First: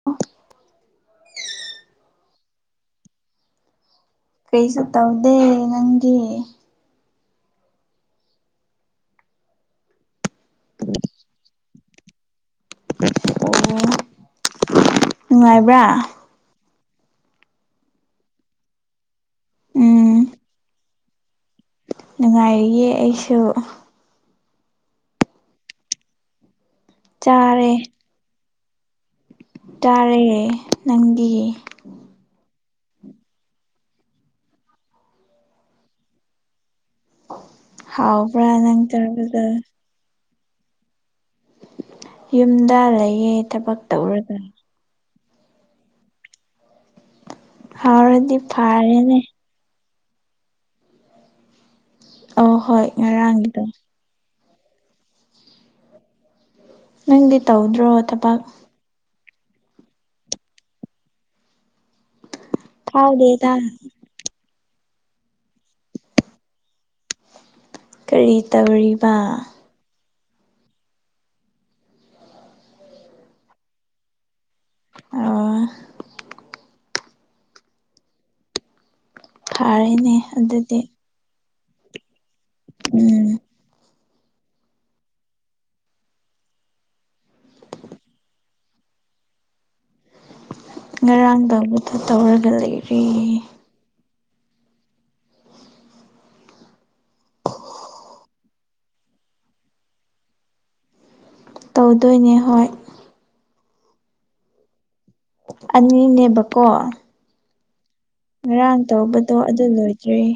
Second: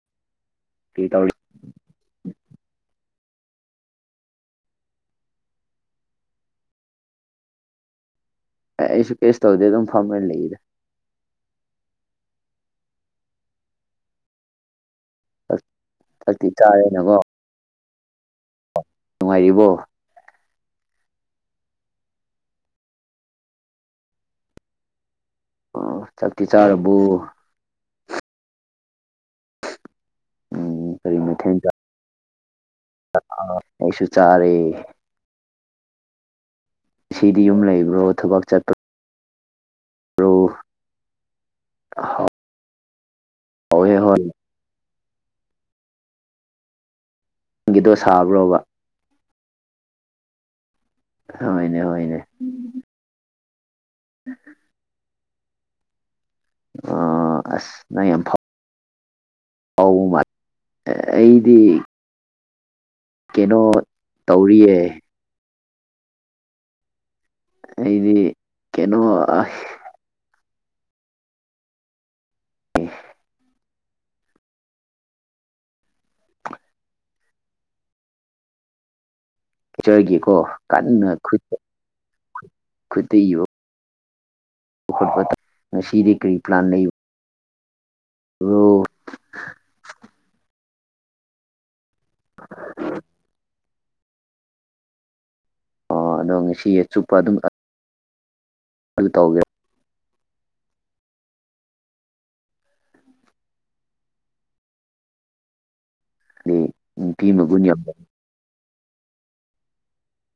[unintelligible] ꯀꯔꯤ ꯇꯧꯔꯤ ꯀꯩꯁꯨ ꯇꯧꯗꯦ ꯅꯪꯒꯤ ꯑꯦ ꯑꯩꯁꯨ ꯀꯦꯁꯨ ꯇꯧꯗꯦ ꯑꯗꯨꯝ ꯐꯝꯃꯅ ꯂꯩꯗ ꯑꯣ ꯅꯨꯡꯉꯥꯏꯕ꯭ꯔꯥ ꯐꯛꯇꯤ ꯇꯥꯔꯦꯅꯀꯣ ꯅꯨꯡꯉꯥꯏꯔꯤꯕꯣ ꯎꯝ ꯅꯨꯡꯉꯥꯏꯔꯤꯌꯦ ꯑꯩꯁꯨ ꯎ ꯆꯥꯛꯇꯤ ꯆꯥꯔꯕꯣ ꯆꯥꯔꯦ ꯆꯥꯔꯦ ꯅꯪꯗꯤ ꯀꯔꯤꯝꯅꯣ ꯊꯣꯡꯒꯦ ꯑꯩꯁꯨ ꯆꯥꯔꯦ ꯁꯤꯗꯤ ꯌꯨꯝ ꯂꯩꯕ꯭ꯔꯣ ꯊꯕꯛ ꯍꯥꯎꯕ꯭ꯔ ꯅꯪ ꯆꯠꯄ꯭ꯔꯣ ꯆꯕꯗꯣ [unintelligible] ꯌꯨꯝꯗ ꯂꯩꯌꯦ ꯊꯕꯛ ꯍꯣꯏ ꯍꯣꯏ ꯇꯧꯔꯒ ꯅꯪꯒꯤꯗꯣ ꯍꯥꯎꯔꯗꯤ ꯁꯥꯕ꯭ꯔꯣꯕ ꯐꯔꯦꯅꯦ ꯍꯣꯏꯅꯦ ꯍꯣꯏꯅꯦ ꯑ ꯍꯣꯏ ꯉꯔꯥꯡꯒꯤꯗ [unintelligible] ꯅꯪꯗꯤ ꯑꯣ ꯑꯁ ꯇꯧꯗ꯭ꯔꯣ ꯊꯕꯛ ꯑꯥꯎ ꯃꯥꯜ ꯑꯩꯗꯤ ꯐꯥꯎꯗꯦꯗ ꯀꯩꯅꯣ ꯇꯧꯔꯤꯌꯦ ꯑꯩꯗꯤ ꯀꯔꯤ ꯀꯩꯅꯣ ꯇꯧꯔꯤꯕ [unintelligible] ꯑ ꯐꯔꯦꯅꯦ ꯀꯤꯛꯆꯔꯒꯦꯀꯣ ꯑꯗꯨꯗꯤ ꯀꯟꯅ ꯈꯨꯠꯇ ꯈꯨꯠꯇ ꯎꯝ ꯏꯕ ꯈꯠ ꯉꯁꯤꯗꯤ ꯀꯔꯤ ꯄ꯭ꯂꯥꯟ ꯂꯩ ꯕꯔꯣ ꯉꯔꯥꯡꯗꯂꯊ ꯇꯧꯔꯒ ꯂꯩꯔꯤ ꯑꯣ ꯑꯗꯣ ꯉꯁꯤ ꯆꯨꯞꯄ ꯑꯗꯨꯝ [unintelligible] ꯑꯗꯨ ꯇꯧꯒꯦ ꯇꯧꯗꯣꯏꯅꯦ ꯍꯣꯏ ꯑꯅꯤꯅꯦꯕꯀꯣ ꯇꯤꯝꯒꯟꯌꯥ ꯉꯔꯥꯡ ꯇꯧꯕꯗꯣ ꯑꯗꯨ ꯂꯣꯏꯗ꯭ꯔꯔꯤ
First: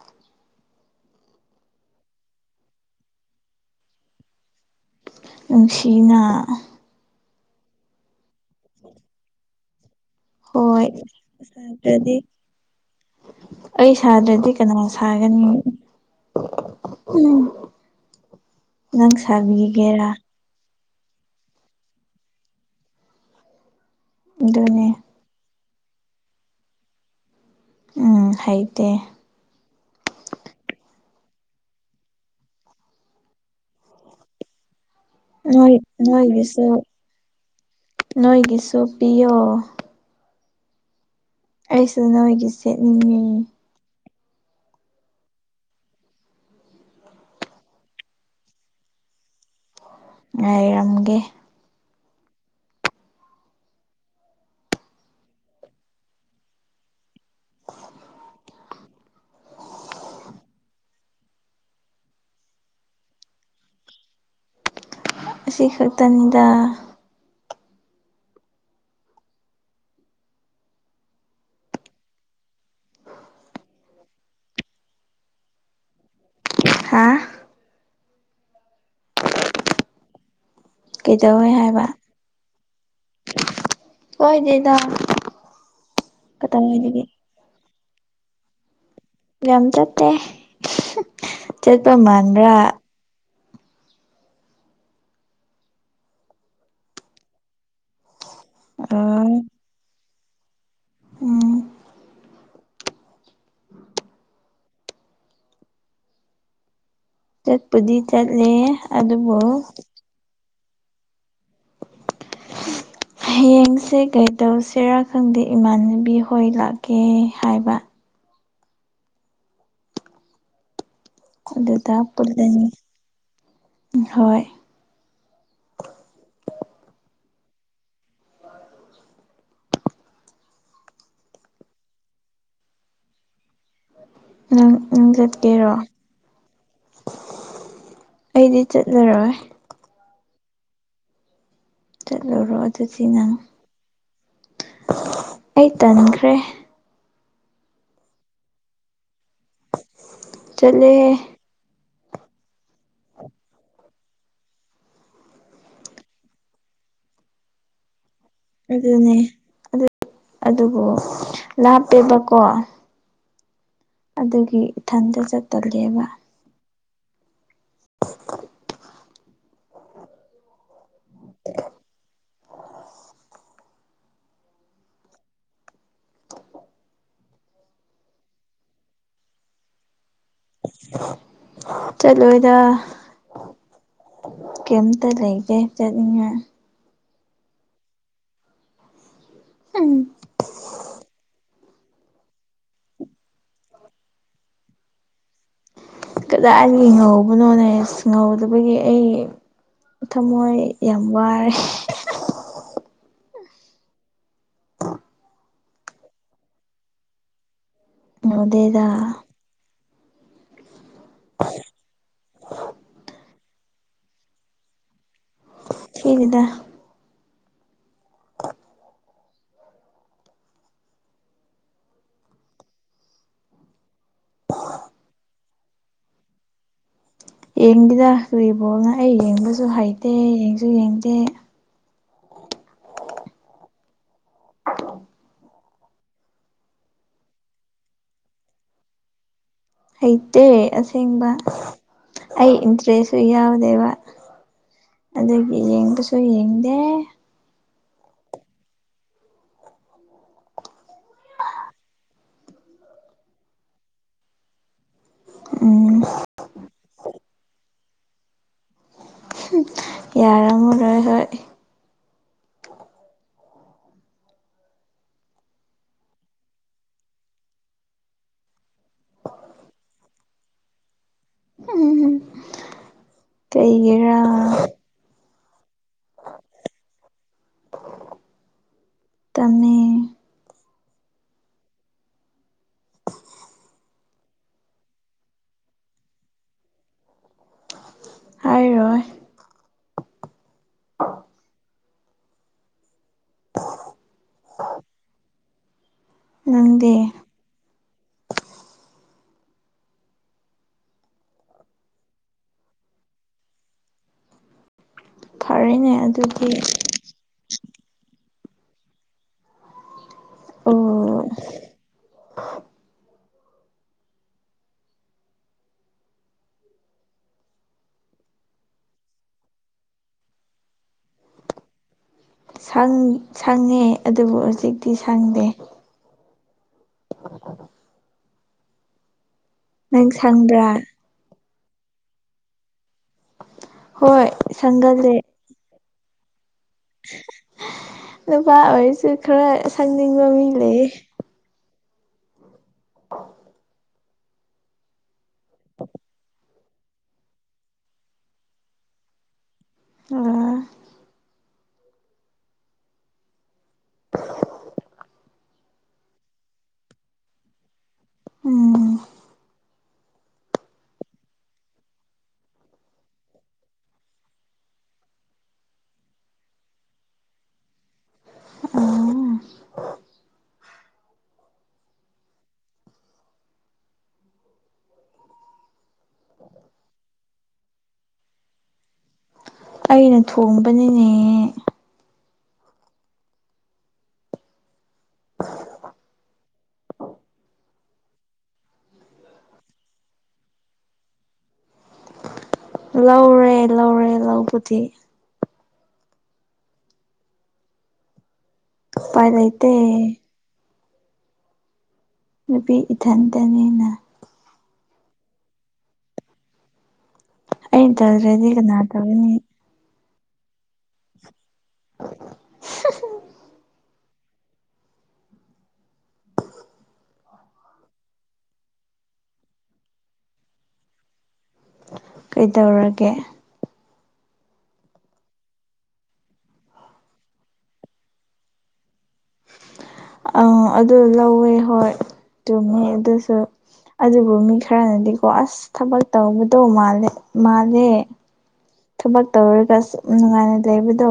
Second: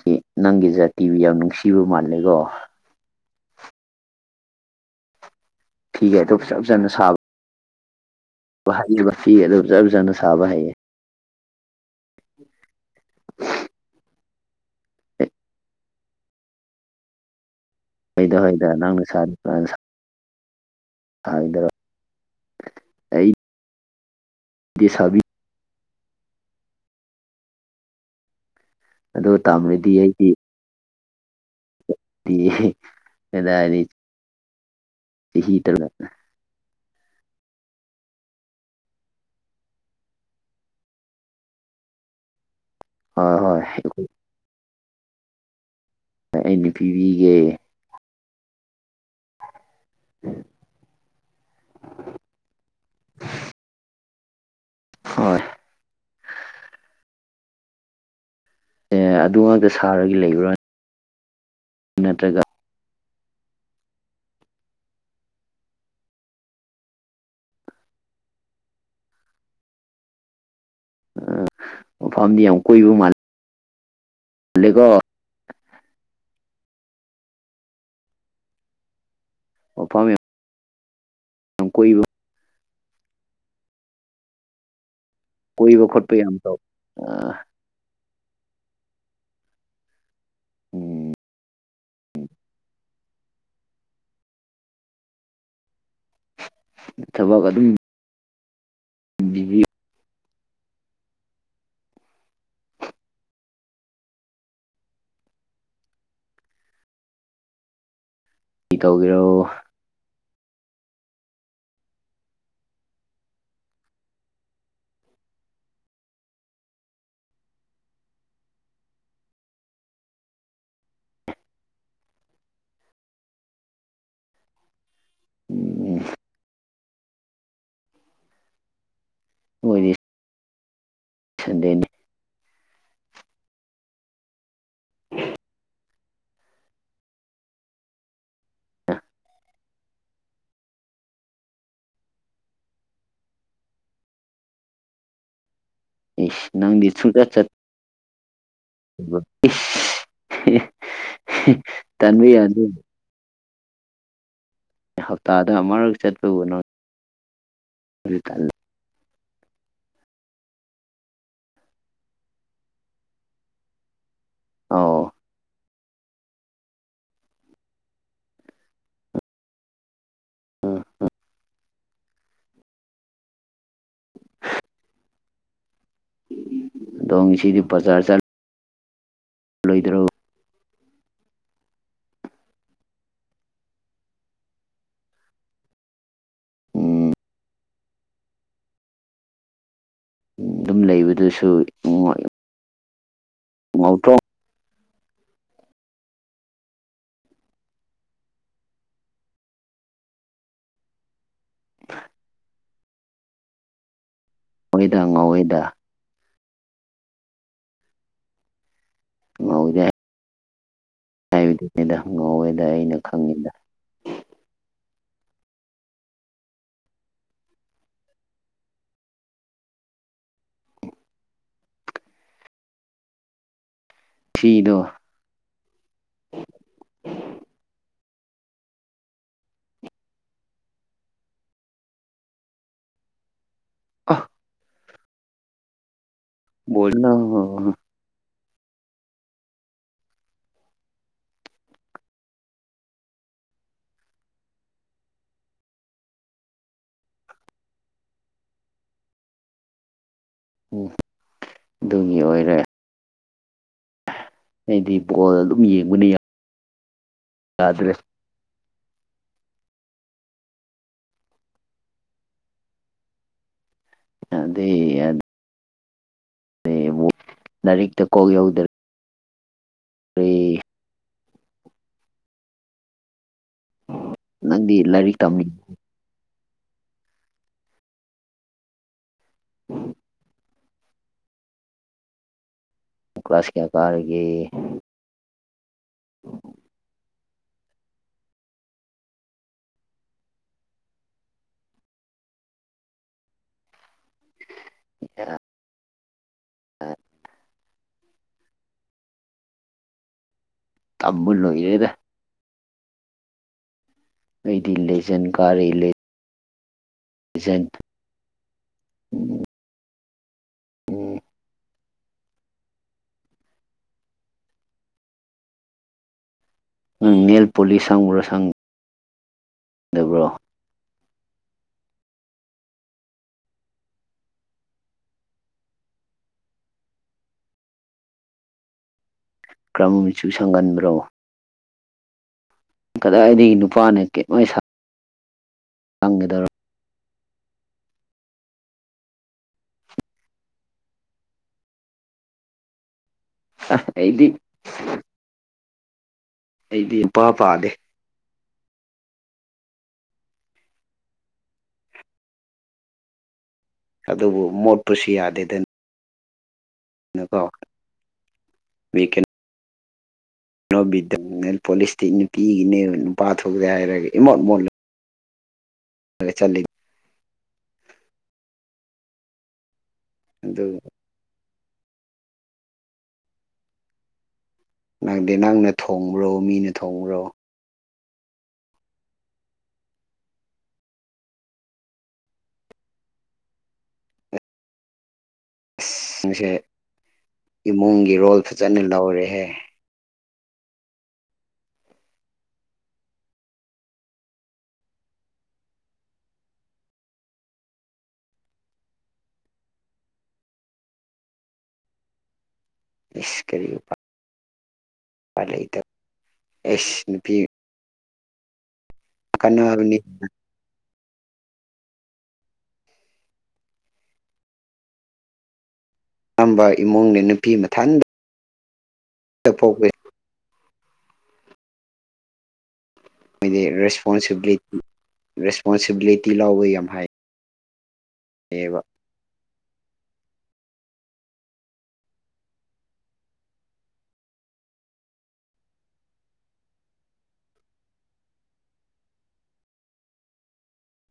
ꯁꯤ ꯅꯪꯒꯤ ꯖꯥꯇꯤꯕꯨ ꯌꯥꯝ ꯅꯨꯡꯁꯤꯕ ꯃꯥꯜꯂꯦꯀꯣ ꯐꯤꯒ ꯑꯇꯣꯞ ꯅꯨꯡꯁꯤꯅ ꯆꯞꯖꯥꯅ ꯁꯥꯕ ꯍꯥꯏꯔꯤꯕ ꯐꯤ ꯑꯗꯨ ꯆꯞꯖꯥꯅ ꯍꯣꯏꯗꯤ ꯑꯩ ꯁꯥꯗ꯭ꯔꯗꯤ ꯀꯅꯥ ꯁꯥꯒꯅꯤ ꯎꯝ ꯍꯣꯏꯗ ꯍꯣꯏꯗ ꯅꯪꯅ ꯅꯪ ꯁꯕꯤꯒꯤꯒꯦꯔꯥ ꯊ ꯏꯗꯔ ꯎ ꯁꯥꯕꯤ ꯎꯝ ꯍꯩꯇꯦ ꯑꯗꯣ ꯇꯥꯝꯃꯗꯤ ꯑꯩꯗꯤ ꯑꯦꯗꯥꯗꯤ ꯅꯣꯏ ꯅꯣꯏꯒꯤꯁꯨ ꯅꯣꯏꯒꯤꯁꯨ ꯄꯤꯌꯣ ꯑꯩꯁꯨ ꯅꯣꯏꯒꯤꯁꯦꯅꯤꯡ ꯍꯣꯏ ꯍꯣꯏ ꯑꯩꯅ ꯄꯤꯕꯤꯒꯦ ꯉꯥꯏꯔꯝꯒꯦ ꯍꯣꯏ [inaudible] ꯑꯦ ꯑꯗꯨ ꯉꯥꯛꯇ ꯁꯥꯔꯒ ꯂꯩꯕ꯭ꯔꯥꯅꯦ ꯏ꯭ꯔꯒ ꯑꯁꯤ ꯈꯛꯇꯅꯤꯗ ꯎ ꯃꯐꯝꯐꯝꯗꯤ ꯌꯥꯝ ꯀꯣꯏꯕ ꯃꯥꯜꯂꯦ ꯒꯣ ꯍꯥ ꯑꯣꯄꯥꯝ ꯀꯩꯗꯧꯋꯦ ꯍꯥꯏꯕ ꯑꯣꯏꯣꯏꯗꯗ ꯀꯣꯏꯕ ꯈꯣꯠꯄ ꯌꯥꯝ ꯇꯧ ꯑ ꯌꯥꯝ ꯆꯠꯇꯦ ꯎꯝ ꯆꯠꯄ ꯃꯥꯟꯕ꯭ꯔꯥ ꯊꯕꯛ ꯑꯗꯨꯝ ꯑꯣ ꯕꯤ ꯎꯝ ꯆꯠꯄꯗꯤ ꯆꯠꯂꯦ ꯑꯗꯨꯕꯨ ꯇꯧꯒꯦꯔꯣ [inaudible] ꯍꯌꯦꯡꯁꯦ ꯀꯩꯗꯧꯁꯤꯔꯥ ꯈꯪꯗꯦ ꯏꯃꯥꯟꯅꯕꯤ ꯍꯣꯏ ꯂꯥꯛꯀꯦ ꯍꯥꯏꯕ ꯑꯗꯨꯗ ꯄꯨꯅꯤ ꯍꯣꯏ ꯎꯝ ꯎꯝ ꯑꯣꯏꯣꯏ ꯁꯟꯗꯦꯅꯤ ꯅꯪ ꯅꯪ ꯆꯠꯀꯦꯔꯣ ꯑꯩꯗꯤ ꯆꯠꯂꯔꯣꯏ ꯆꯠꯂꯨꯔꯣ ꯑꯗꯨꯗꯤ ꯅꯪ ꯑꯩ ꯇꯅ ꯏꯁ ꯅꯪꯗꯤꯨ ꯆꯠ ꯆ ꯆꯠꯂꯦꯍꯦ ꯇꯟꯕꯤ ꯌꯥꯅꯤ ꯑꯦ ꯍꯞꯇꯥꯗ ꯑꯃꯔꯛ ꯆꯠꯄꯅꯣ ꯍꯔꯤ ꯆ ꯑꯗꯨꯅꯦ ꯑꯗꯨꯕꯨ ꯂꯥꯞꯄꯦꯕꯀꯣ ꯑꯗꯨꯒꯤ ꯑꯧ ꯏꯊꯟꯇ ꯆꯠꯇꯂꯦꯕ [inaudible] ꯗꯣꯡ ꯁꯤꯗꯤ ꯄꯆꯆꯥ ꯆꯠ ꯂꯣꯏꯗ꯭ꯔꯣ ꯆꯠꯂꯣꯏꯗ ꯀꯝꯇ ꯂꯩꯒꯦ ꯆꯅꯤꯡ ꯎꯝ ꯎꯝ ꯑꯗꯨꯝ ꯂꯩꯕꯗꯨꯁꯨ ꯉꯥꯎꯇꯣꯡ ꯀꯗꯥꯏ ꯂ ꯉꯧꯕꯅꯣꯅꯦ ꯉꯧꯗꯕꯒꯤ ꯑꯩ ꯀꯊ ꯃꯣꯏ ꯌꯥꯝ ꯋꯥꯔꯦ [inaudible] ꯑꯩꯈꯣꯏꯗ ꯉꯧꯣꯏꯗ ꯑꯗꯨꯗꯦꯗ [inaudible] ꯍꯥꯏꯕꯗꯨ ꯃꯦꯗꯥ ꯉꯧꯋꯦꯗ ꯑꯩꯅ ꯈꯪꯉꯤꯗ ꯍꯒꯗ ꯁꯤꯗꯣ ꯌꯦꯡꯗꯦꯗ ꯀꯔꯤꯕꯣꯜꯅ ꯑꯩ ꯌꯦꯡꯕꯁꯨ ꯍꯩꯇꯦ ꯌꯦꯡꯁꯨ ꯌꯦꯡꯗꯦ ꯑ [inaudible] ꯕꯣꯜꯅ ꯍꯩꯇꯦ ꯑꯁꯦꯡꯕ ꯑꯩ ꯏꯟꯇꯔꯦꯁꯁꯨ ꯌꯥꯎꯗꯦꯕ ꯑꯗꯨꯒꯤ ꯌꯦꯡꯕꯁꯨ ꯌꯦꯡꯗꯦ ꯎꯝ ꯑꯗꯨꯒꯤ ꯑꯣꯏꯔꯦ ꯍꯥꯏꯗꯤ ꯕꯣꯜ ꯑꯗꯨꯝ ꯌꯦꯡꯕ ꯎꯝ ꯌꯥ ꯌꯥꯗ꯭ꯔꯦ ꯌꯥꯔꯝꯃꯨꯔꯣꯏ ꯍꯣꯏ ꯑꯗꯦ ꯑꯗ ꯅ ꯑꯃꯨꯛ ꯂꯥꯏꯔꯤꯛꯇ ꯀꯣꯛ ꯌꯧꯗꯔꯕ ꯇꯦ ꯎꯝꯝ ꯅꯪꯗꯤ ꯂꯥꯏꯔꯤꯛ ꯇꯝꯃꯤ ꯇꯃꯃꯦ ꯀ꯭ꯂꯥꯁ ꯀꯌꯥ ꯀꯥꯔꯒ ꯑꯣ ꯍꯥꯏꯔꯣꯏ ꯑꯔ ꯅꯪꯗꯤ ꯇꯥꯕ ꯂꯣꯏꯔꯦꯗ ꯑꯩꯗꯤ ꯂꯩ ꯐꯔꯦꯅꯦ ꯑꯗꯨꯒꯤ ꯑꯦꯖꯦꯟ ꯎꯝ [inaudible] ꯅꯪ ꯅꯦꯜ ꯄꯣꯂꯤꯁ ꯁꯪꯕ꯭ꯔꯣ ꯁꯪꯗꯕ꯭ꯔꯣ ꯁꯪꯉꯦ ꯑꯗꯨꯕꯨ ꯍꯧꯖꯤꯛꯇꯤ ꯁꯪꯗꯦ ꯑꯣ ꯀꯔꯝꯕ ꯃꯆꯨ ꯁꯪꯕ꯭ꯔꯥ ꯁꯪꯒꯟꯕ꯭ꯔꯣ ꯀꯗꯥꯏꯗꯒꯤ ꯅꯨꯄꯥꯅ ꯍꯣꯏ ꯁꯪꯒꯜꯂꯦ [unintelligible] ꯅꯨꯄꯥ ꯑꯣꯏꯔꯁꯨ ꯈꯔ ꯁꯪꯅꯤꯡꯕ ꯃꯤ ꯂꯩꯌꯦ [unintelligible] ꯑ ꯑꯩꯗꯤ ꯑꯩꯗꯤ ꯏꯄꯥ ꯄꯥꯗꯦ ꯎꯝ ꯑꯗꯨꯕꯨ ꯃꯣꯠꯄꯁꯤ ꯌꯥꯗꯦꯗ ꯅꯀꯣ ꯎꯝ [unintelligible] ꯅꯦꯜ ꯄꯣꯂꯤꯁꯇꯤ ꯅꯨꯄꯤꯒꯤꯅꯦꯕ ꯅꯨꯄꯥ ꯊꯣꯛꯇꯦ ꯍꯥꯏꯔꯒ ꯏꯃꯣꯠ ꯃꯣꯠꯂ [unintelligible] ꯑꯥ ꯑꯗꯨ ꯅꯪꯗꯤ ꯅꯪꯅ ꯊꯣꯡꯕ꯭ꯔꯣ ꯃꯤꯅ ꯊꯣꯡꯕ꯭ꯔꯣ ꯑꯩꯅ ꯊꯣꯡꯕꯅꯤꯅꯦ ꯑꯁ ꯅꯪꯁꯦ ꯏꯃꯨꯡꯒꯤ ꯔꯣꯜ ꯐꯖꯅ ꯂꯧꯔꯦꯍꯦ ꯂꯧꯔꯦ ꯂꯧꯔꯦ ꯂꯧꯕꯗꯤ ꯎꯄꯥꯏ ꯂꯩꯇꯦ ꯅꯨꯄꯤ ꯏꯠ ꯏꯁ ꯀꯔꯤ ꯎꯄꯥꯏ ꯂꯩꯇꯦ ꯑꯥꯏꯁ ꯅꯨꯄꯤ ꯑꯩꯅ ꯇꯧꯗ꯭ꯔꯗꯤ ꯀꯅꯥ ꯇꯧꯒꯅꯤ ꯅꯒꯅꯤ ꯇꯝꯕ ꯏꯃꯨꯡꯅꯦ ꯅꯨꯄꯤ ꯃꯊꯟꯗ [unintelligible] ꯀꯩꯗꯧꯔꯒꯦ ꯈꯣꯏꯗꯤ ꯔꯦꯁꯄꯣꯟꯁꯤꯕꯤꯂꯤ ꯔꯦꯁꯄꯣꯟꯁꯤꯕꯤꯂꯤꯇꯤ ꯂꯧꯕ ꯌꯥꯝ ꯍꯥꯏ ꯑꯦꯕ ꯑꯧ ꯑꯗꯨ ꯂꯧꯋꯦ ꯍꯣꯏ ꯆꯨꯝꯃꯤ ꯑꯗꯨꯁꯨ ꯑꯗꯨꯕꯨ ꯃꯤ ꯈꯔꯅꯗꯤꯀꯣ ꯑꯁ ꯊꯕꯛ ꯇꯧꯕꯗꯣ ꯃꯥꯜꯂꯦ ꯃꯥꯜꯂꯦ ꯊꯕꯛ ꯇꯧꯔꯒ ꯁꯨꯝ ꯅꯨꯡꯉꯥꯏꯅ ꯂꯩꯕꯗꯣ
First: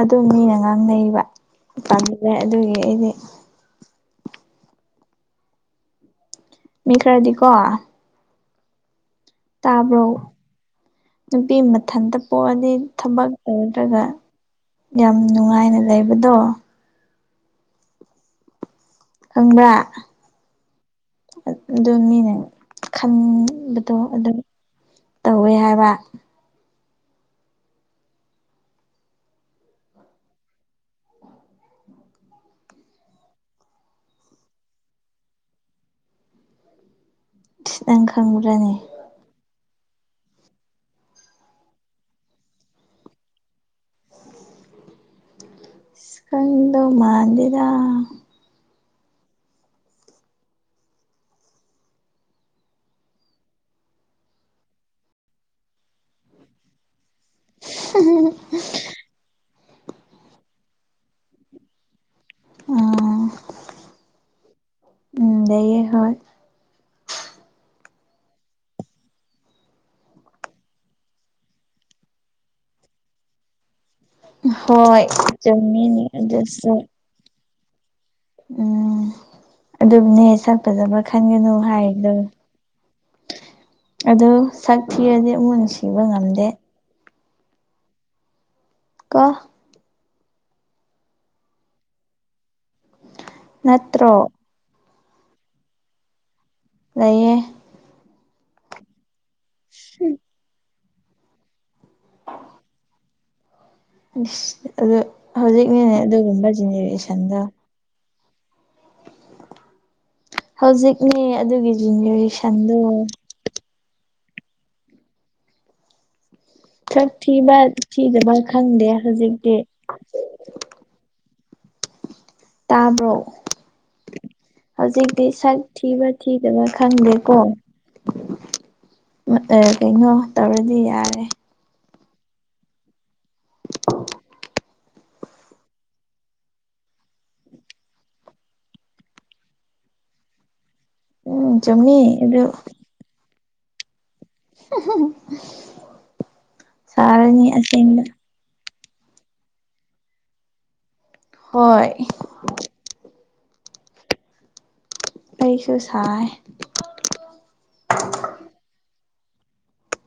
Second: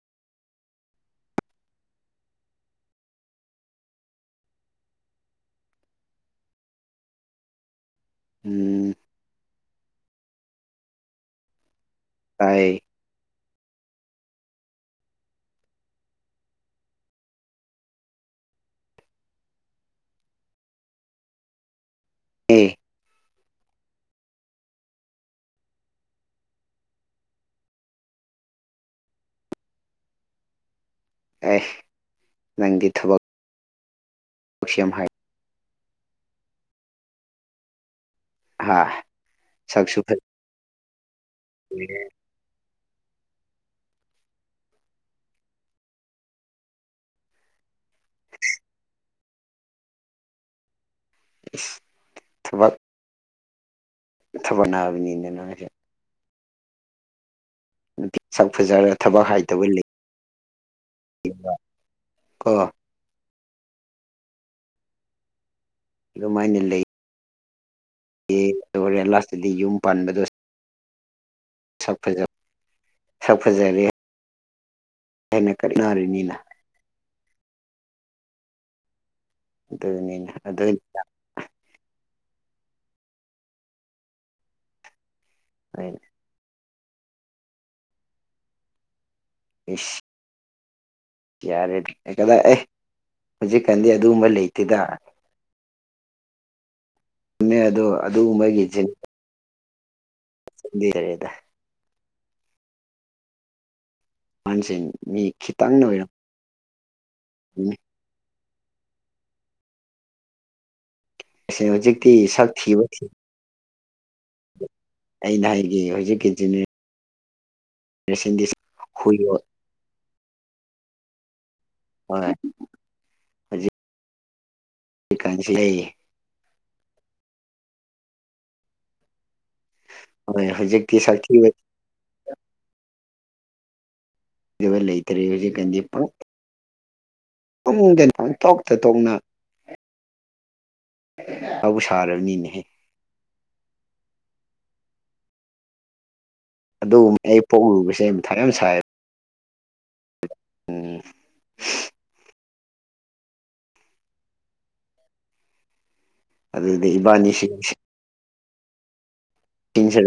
ꯑꯗꯨꯝ ꯃꯤꯅ ꯉꯥꯡꯅꯩꯕ ꯇꯟꯒꯔꯦ ꯑꯗꯨꯒꯤ ꯑꯩꯗꯤ ꯃꯤ ꯈꯔꯗꯤꯀꯣ ꯎꯝ ꯇꯥꯕ꯭ꯔꯣ ꯅꯨꯄꯤ ꯃꯊꯟꯇ ꯄꯣꯛꯑꯗꯤ ꯇꯥꯏ ꯊꯕꯛ ꯇꯧꯗꯔ꯭ꯒ ꯌꯥꯝ ꯅꯨꯡꯉꯥꯏꯅ ꯂꯩꯕꯗꯣ ꯈꯪꯕ꯭ꯔ ꯑꯗꯨ ꯃꯤꯅ ꯑꯦ ꯈꯪꯕꯗꯣ ꯑꯗꯨꯝ ꯇꯧꯋꯦ ꯍꯥꯏꯕ ꯑꯦ ꯅꯪꯗꯤ ꯊꯕꯛ [unintelligible] ꯍꯥꯏ ꯏꯁ ꯅꯪ ꯈꯪꯕ꯭ꯔꯥꯅꯦ ꯍꯥ ꯁꯛꯁꯨ ꯐꯠ [unintelligible] ꯈꯪꯗꯧ ꯃꯥꯟꯗꯦꯗꯥ ꯏꯁ ꯊꯕꯛ ꯊꯕꯛ ꯅꯥꯕꯅꯤꯅ ꯅꯪꯖꯨ ꯅꯨꯄꯤ ꯁꯛ ꯐꯖꯔ ꯊꯕꯛ ꯍꯥꯏꯇꯕ ꯂꯩ [unintelligible] ꯑꯣ ꯎꯝ ꯎꯝ ꯂꯩꯌꯦ ꯍꯣꯏ ꯃꯥꯏꯅ ꯂꯩ ꯌꯦ ꯑꯗꯣ ꯍꯣꯔꯦꯟ ꯂꯥꯁꯇꯗꯤ ꯌꯨꯝ ꯄꯥꯟꯕꯗꯣ ꯁꯛ ꯐꯖꯕꯥ ꯁꯛ ꯐꯥꯖꯔꯦ ꯍꯣꯏ ꯆꯨꯃꯤꯅꯦ ꯀꯠꯅꯔꯤꯅꯤꯅ ꯑꯗꯨꯁꯨ ꯎꯝ ꯑꯗꯨꯝꯅꯦ ꯑꯗꯨꯅꯤꯅ ꯁꯛ ꯑꯗꯨ ꯐꯖꯕ ꯈꯛ ꯈꯟꯒꯅꯨ ꯍꯥꯏꯌꯦ ꯗꯨꯝ ꯑꯗꯣ ꯁꯛ ꯊꯤꯔꯗꯤ ꯑꯃꯨꯛ ꯅꯨꯡꯁꯤꯕ ꯉꯝꯗꯦ ꯀꯣ ꯏꯁ ꯌꯥꯔꯦꯗꯤ ꯀꯗꯥꯏ ꯑꯦ ꯍꯧꯖꯤꯛꯀꯥꯟꯗꯤ ꯅꯠꯇ꯭ꯔꯣ ꯑꯗꯨꯒꯨꯝꯕ ꯂꯩꯇꯦꯗ ꯂꯩꯏꯌꯦ ꯊꯝꯃꯦ ꯑꯗꯣ ꯑꯗꯨꯒꯨꯝꯕꯒꯤ ꯖꯤꯟ ꯎꯝ ꯑꯗꯨꯗꯤ ꯇꯜꯂꯦꯗꯥ ꯏꯁ ꯑꯍꯟꯁꯤꯡ ꯑꯗꯨ ꯃꯤ ꯍꯧꯖꯤꯛꯅꯤꯅꯦ ꯑꯗꯨꯒꯨꯝꯕ ꯖꯦꯅꯦꯔꯦꯁꯟꯗꯣ ꯎꯝ ꯍꯧꯖꯤꯛꯅꯤꯅꯦ ꯑꯗꯨꯒꯤ ꯍꯧꯖꯤꯛꯇꯤ ꯁꯛ ꯖꯤꯅꯤꯔꯦꯁꯟꯗꯣ ꯊꯤꯕ ꯑꯩꯅ ꯍꯥꯏꯒꯦ ꯍꯧꯖꯤꯛꯀꯤ ꯖꯤꯅꯤ ꯁꯛ ꯊꯤꯕ ꯊꯤꯗꯕ ꯈꯪꯗꯦ ꯍꯨꯏ ꯍꯧꯖꯤꯛꯇꯤ ꯍꯣꯏ ꯇꯥꯕ꯭ꯔꯣ ꯍꯧꯖꯤꯛꯇꯤ ꯍꯧꯖꯤꯛꯀꯥꯟꯁꯤ ꯁꯛ ꯂꯩ ꯊꯤꯕ ꯊꯤꯗꯕ ꯈꯪꯗꯦꯀꯣ ꯀꯩꯅꯣ ꯍꯣꯏ ꯇꯧꯔꯗꯤ ꯍꯧꯖꯤꯛꯇꯤ ꯌꯥꯔꯦ ꯁꯛꯊꯤꯕ [unintelligible] ꯑꯗꯨꯒꯥ ꯂꯩꯇ꯭ꯔꯦ ꯍꯧꯖꯤꯛꯀꯥꯟꯗꯤ ꯄꯨꯛ ꯐꯃꯨꯡꯗ ꯇꯣꯛꯇ ꯇꯣꯛꯅ ꯎꯝ ꯆꯨꯨꯝꯃꯤ ꯑꯗꯨ ꯃꯍꯧꯁꯥꯔꯕꯅꯤꯅꯦꯍꯦ ꯑꯗꯨꯒꯨꯝꯕ ꯑꯩ ꯁꯥꯔꯦꯅꯦ ꯄꯣꯛꯂꯨꯕꯁꯦ ꯑꯁꯦꯡꯕ ꯑꯩ ꯃꯊꯥ ꯌꯥꯝ ꯁꯥꯏ ꯎꯝ ꯍꯣꯏ ꯑꯩꯁꯨ ꯁꯥꯏ ꯑꯗꯨꯗꯤ ꯏꯕꯥꯅꯤꯁꯦ ꯇꯤꯡꯖꯔꯣ [inaudible]